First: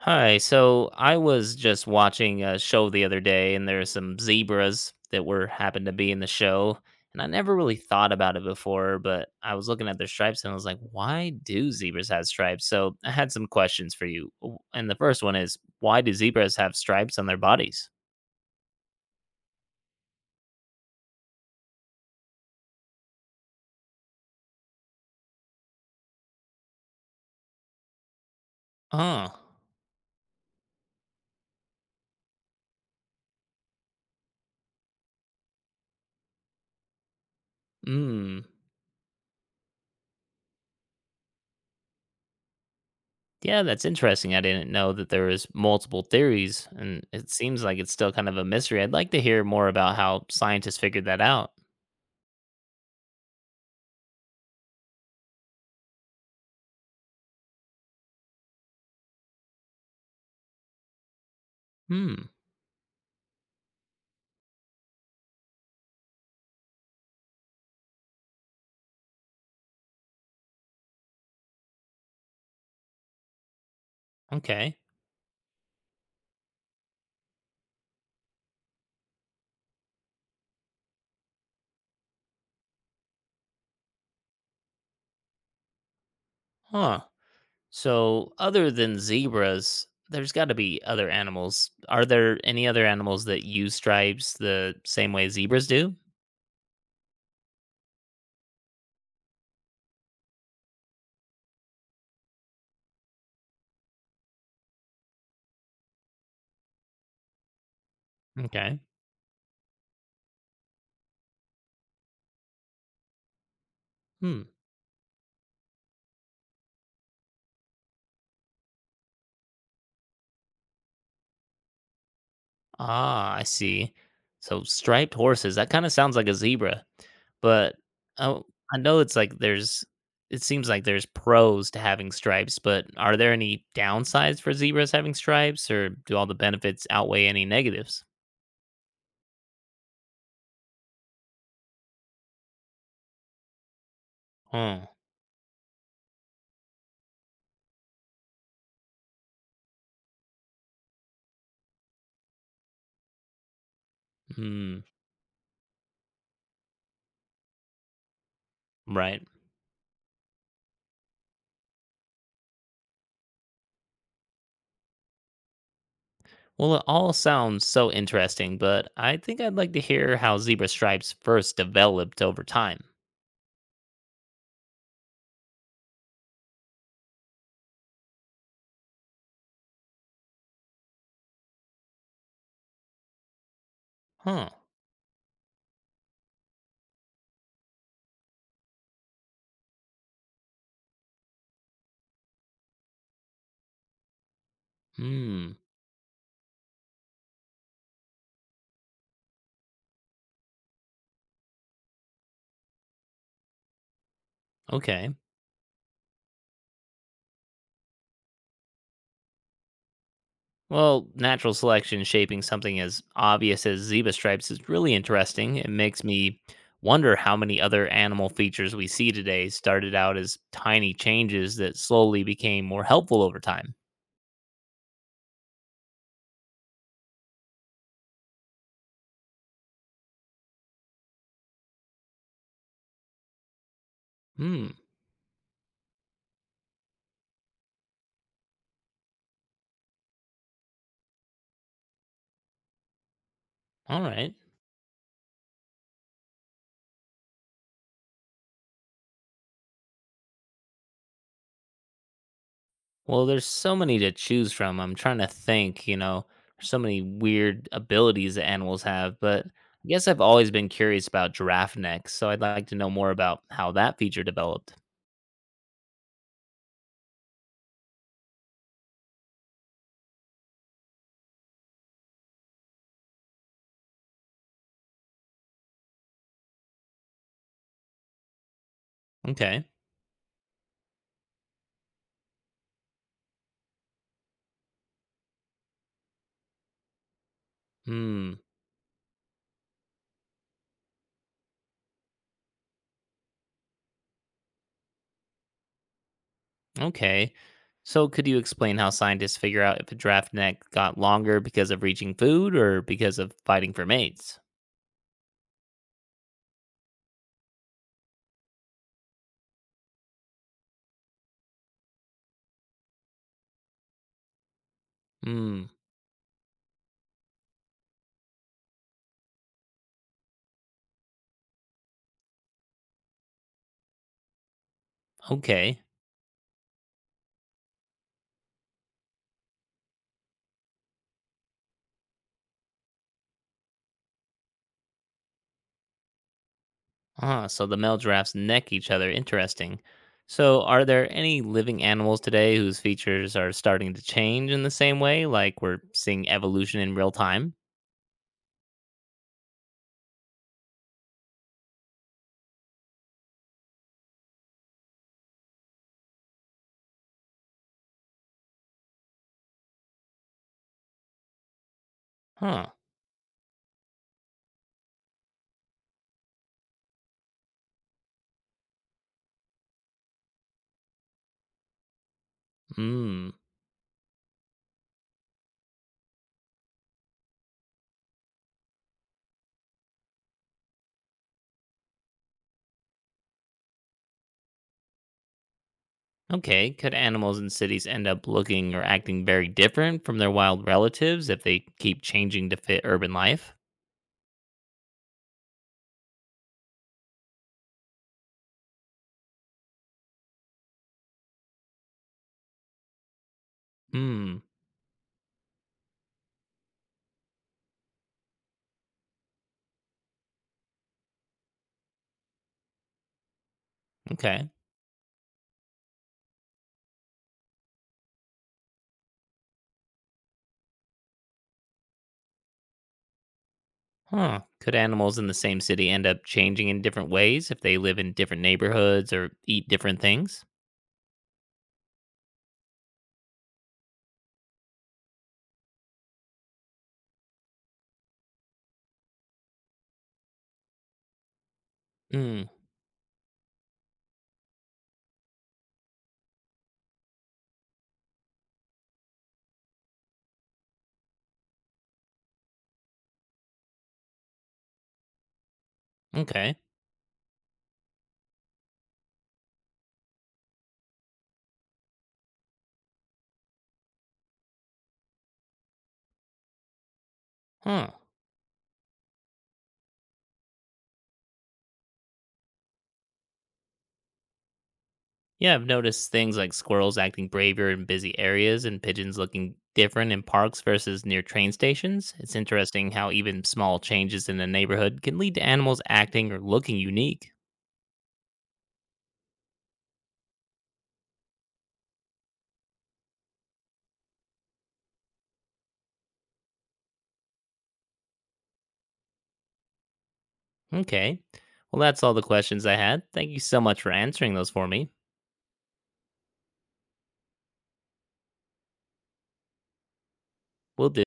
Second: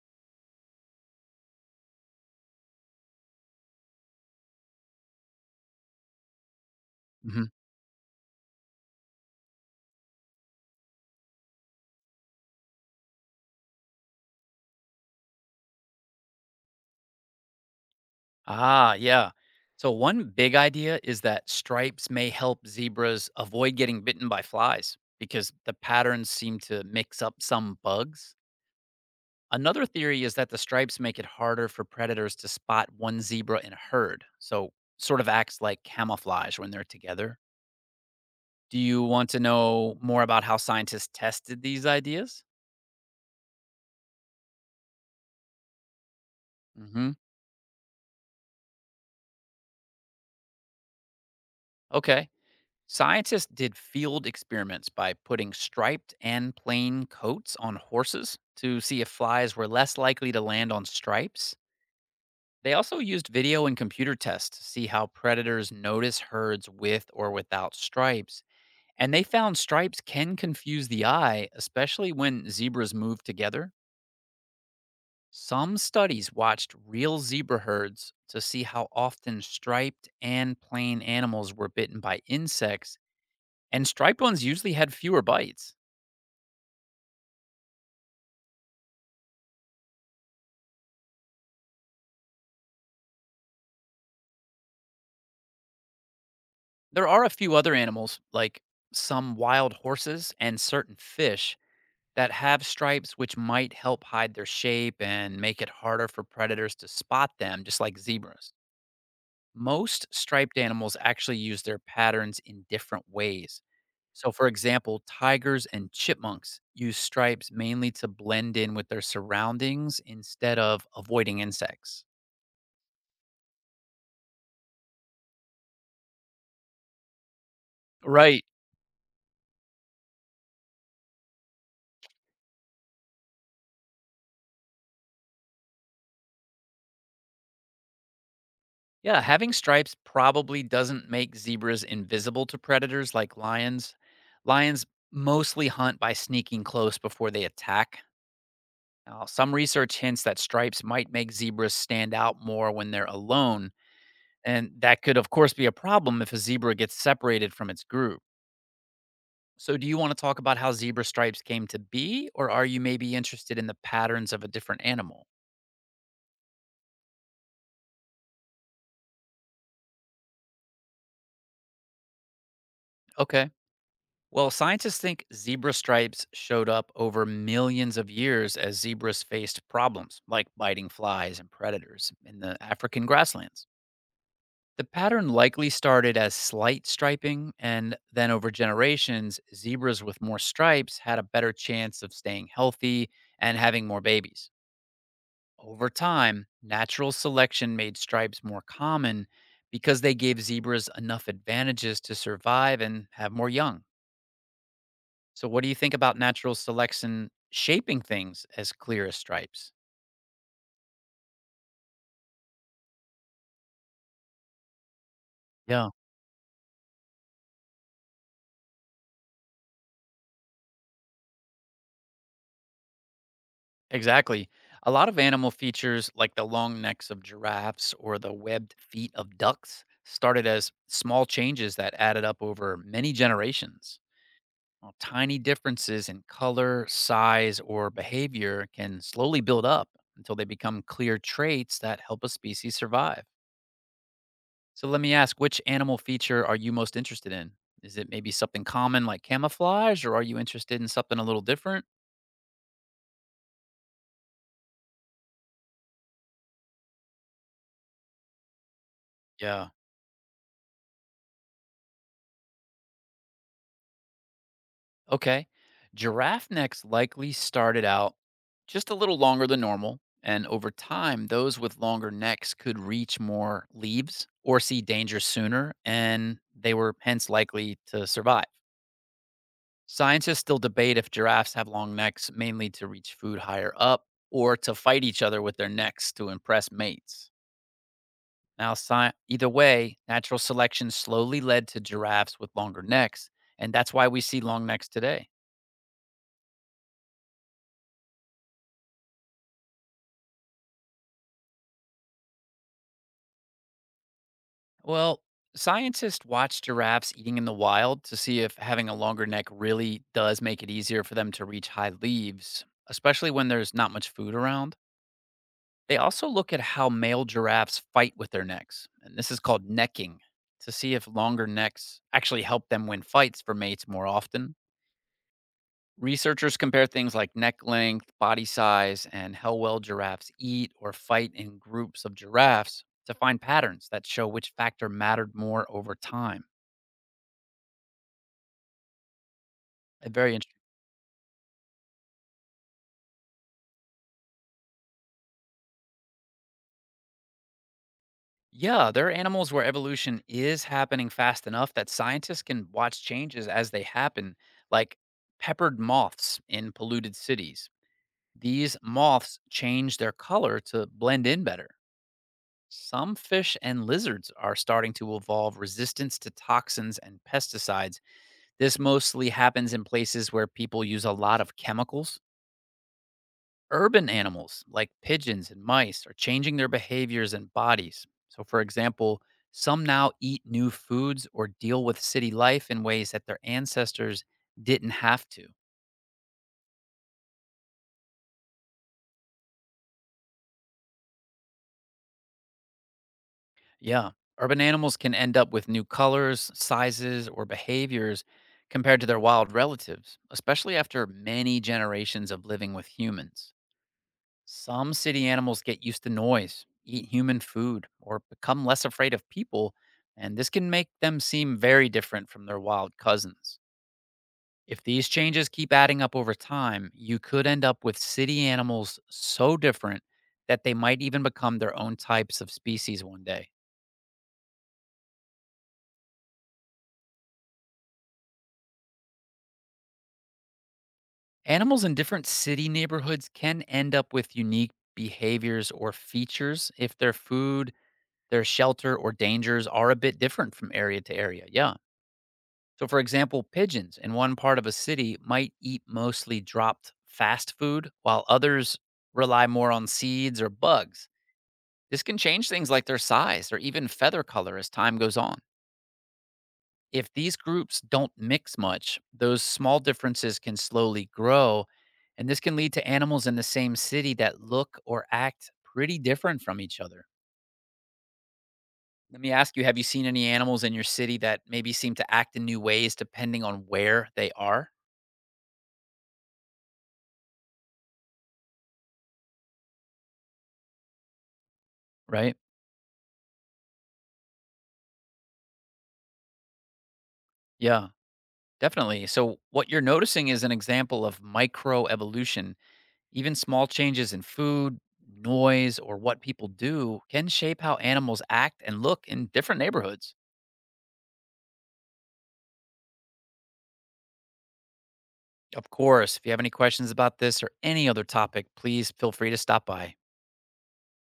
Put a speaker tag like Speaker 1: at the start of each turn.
Speaker 1: Hi. So I was just watching a show the other day, and there are some zebras that were happened to be in the show, and I
Speaker 2: Mhm.
Speaker 1: never really thought about it before. But I was looking at their stripes, and I was like, "Why do zebras have stripes?" So I had some questions for you, and the first one is, "Why do zebras have stripes on their bodies?"
Speaker 2: Ah, yeah. So, one big idea is that stripes may help zebras avoid getting bitten by flies because the patterns seem to mix up some bugs.
Speaker 1: Oh,
Speaker 2: Another theory is that the stripes make it harder for predators to spot one zebra in a herd. So, sort of acts like camouflage when they're together.
Speaker 1: hmm.
Speaker 2: Do you want to know more about how scientists tested these ideas?
Speaker 1: Yeah, that's interesting. I didn't know that there was multiple theories, and
Speaker 2: Hmm.
Speaker 1: it seems like it's still kind of a mystery. I'd like to hear more about how scientists figured that out.
Speaker 2: Okay. Scientists did field experiments by putting striped and plain coats on horses to see if flies were less likely to land on stripes.
Speaker 1: Hmm.
Speaker 2: They also used video and computer tests to see how predators notice herds with or without stripes. And they found stripes can confuse the eye, especially when zebras move together.
Speaker 1: Okay.
Speaker 2: Some studies watched real zebra herds to see how often striped and plain animals were bitten by insects, and striped ones usually had fewer bites.
Speaker 1: Huh. So, other than zebras, there's got to be other animals. Are there any other animals that use stripes the same way zebras do?
Speaker 2: There are a few other animals, like some wild horses and certain fish, that have stripes which might help hide their shape and make it harder for predators to spot them, just like zebras.
Speaker 1: Okay.
Speaker 2: Most striped animals actually use their patterns in different ways. So, for
Speaker 1: Hmm.
Speaker 2: example, tigers and chipmunks use stripes mainly to blend in with their surroundings instead of avoiding insects.
Speaker 1: Ah, I see. So, striped horses, that kind of sounds like a zebra. But
Speaker 2: Right.
Speaker 1: oh, I know it seems like there's pros to having stripes, but are there any downsides for zebras having stripes, or do all the benefits outweigh any negatives?
Speaker 2: Yeah, having stripes probably doesn't make zebras invisible to predators like lions. Lions
Speaker 1: Oh.
Speaker 2: mostly hunt by sneaking close before they attack. Now, some research hints that stripes might make zebras stand out more when they're alone, and
Speaker 1: Hmm.
Speaker 2: that could, of course, be a problem if a zebra gets separated from its group.
Speaker 1: Right.
Speaker 2: So, do you want to talk about how zebra stripes came to be, or are you maybe interested in the patterns of a different animal?
Speaker 1: Well, it all sounds so interesting, but I think I'd like to hear how zebra stripes first developed over time.
Speaker 2: Okay. Well, scientists think zebra stripes showed up over millions of years as zebras faced problems like biting flies and predators in the African grasslands.
Speaker 1: Huh.
Speaker 2: The pattern likely started as slight striping, and then over generations, zebras with more stripes had a better chance of staying healthy and having more babies.
Speaker 1: Hmm.
Speaker 2: Over time, natural selection made stripes more common because they gave zebras enough advantages to survive and have more young.
Speaker 1: Okay.
Speaker 2: So, what do you think about natural selection shaping things as clear as stripes?
Speaker 1: Well, natural selection shaping something as obvious as zebra stripes is really interesting. It
Speaker 2: Yeah,
Speaker 1: makes me wonder how many other animal features we see today started out as tiny changes that slowly became more helpful over time.
Speaker 2: exactly. A lot of animal features, like the long necks of giraffes or the webbed feet of ducks, started as small changes that added up over many generations.
Speaker 1: Hmm.
Speaker 2: Well, tiny differences in color, size, or behavior can slowly build up until they become clear traits that help a species survive.
Speaker 1: All right.
Speaker 2: So let me ask, which animal feature are you most interested in? Is it maybe something common like camouflage, or are you interested in something a little different?
Speaker 1: Well, there's so many to choose from. I'm trying to think, you know, there's so many weird abilities that animals have, but
Speaker 2: Yeah.
Speaker 1: I guess I've always been curious about giraffe necks, so I'd like to know more about how that feature developed.
Speaker 2: Okay. Giraffe necks likely started out just a little longer than normal. And over time, those with longer necks could reach more leaves or see danger sooner, and they were hence likely to survive.
Speaker 1: Okay.
Speaker 2: Scientists still debate if giraffes have long necks mainly to reach food higher up or to fight each other with their necks to impress mates.
Speaker 1: Hmm.
Speaker 2: Now, either way, natural selection slowly led to giraffes with longer necks, and that's why we see long necks today.
Speaker 1: Okay. So, could you explain how scientists figure out if a giraffe neck got longer because of reaching food or because of fighting for mates?
Speaker 2: Well, scientists watch giraffes eating in the wild to see if having a longer neck really does make it easier for them to reach high leaves, especially when there's not much food around.
Speaker 1: Hmm.
Speaker 2: They also look at how male giraffes fight with their necks, and this is called necking, to see if longer necks actually help them win fights for mates more often.
Speaker 1: Okay.
Speaker 2: Researchers compare things like neck length, body size, and how well giraffes eat or fight in groups of giraffes to find patterns that show which factor mattered more over time.
Speaker 1: Ah, so the male giraffes neck each other. Interesting.
Speaker 2: A very interesting.
Speaker 1: So, are there any living animals today whose features are starting to change in the same way, like we're seeing evolution in real time?
Speaker 2: Yeah, there are animals where evolution is happening fast enough that scientists can watch changes as they happen, like peppered moths in polluted cities. These moths change their color to blend in better.
Speaker 1: Huh.
Speaker 2: Some fish and lizards are starting to evolve resistance to toxins and pesticides. This mostly happens in places where people use a lot of chemicals.
Speaker 1: Hmm.
Speaker 2: Urban animals like pigeons and mice are changing their behaviors and bodies. So, for example, some now eat new foods or deal with city life in ways that their ancestors didn't have to.
Speaker 1: Okay. Could animals in cities end up looking or acting very different from their wild relatives if they keep changing to fit urban life?
Speaker 2: Yeah, urban animals can end up with new colors, sizes, or behaviors compared to their wild relatives, especially after many generations of living with humans.
Speaker 1: Hmm.
Speaker 2: Some city animals get used to noise, eat human food, or become less afraid of people, and this can make them seem very different from their wild cousins.
Speaker 1: Okay.
Speaker 2: If these changes keep adding up over time, you could end up with city animals so different that they might even become their own types of species one day.
Speaker 1: Huh. Could animals in the same city end up changing in different ways if they live in different neighborhoods or eat different things?
Speaker 2: Animals in different city neighborhoods can end up with unique behaviors or features if their food, their shelter, or dangers are a bit different from area to area. Yeah.
Speaker 1: Hmm.
Speaker 2: So, for example, pigeons in one part of a city might eat mostly dropped fast food, while others rely more on seeds or bugs. This can change things like their size or even feather color as time goes on.
Speaker 1: Okay.
Speaker 2: If these groups don't mix much, those small differences can slowly grow, and this can lead to animals in the same city that look or act pretty different from each other.
Speaker 1: Huh.
Speaker 2: Let me ask, you have you seen any animals in your city that maybe seem to act in new ways depending on where they are?
Speaker 1: Yeah, I've noticed things like squirrels acting braver in busy areas and pigeons looking different in parks versus near train stations. It's
Speaker 2: Right?
Speaker 1: interesting how even small changes in a neighborhood can lead to animals acting or looking unique.
Speaker 2: Yeah. Definitely. So, what you're noticing is an example of microevolution. Even small changes in food, noise, or what people do can shape how animals act and look in different neighborhoods.
Speaker 1: Okay. Well, that's all the questions I had. Thank you so much for answering those for me.
Speaker 2: Of course, if you have any questions about this or any other topic, please feel free to stop by.
Speaker 1: We'll do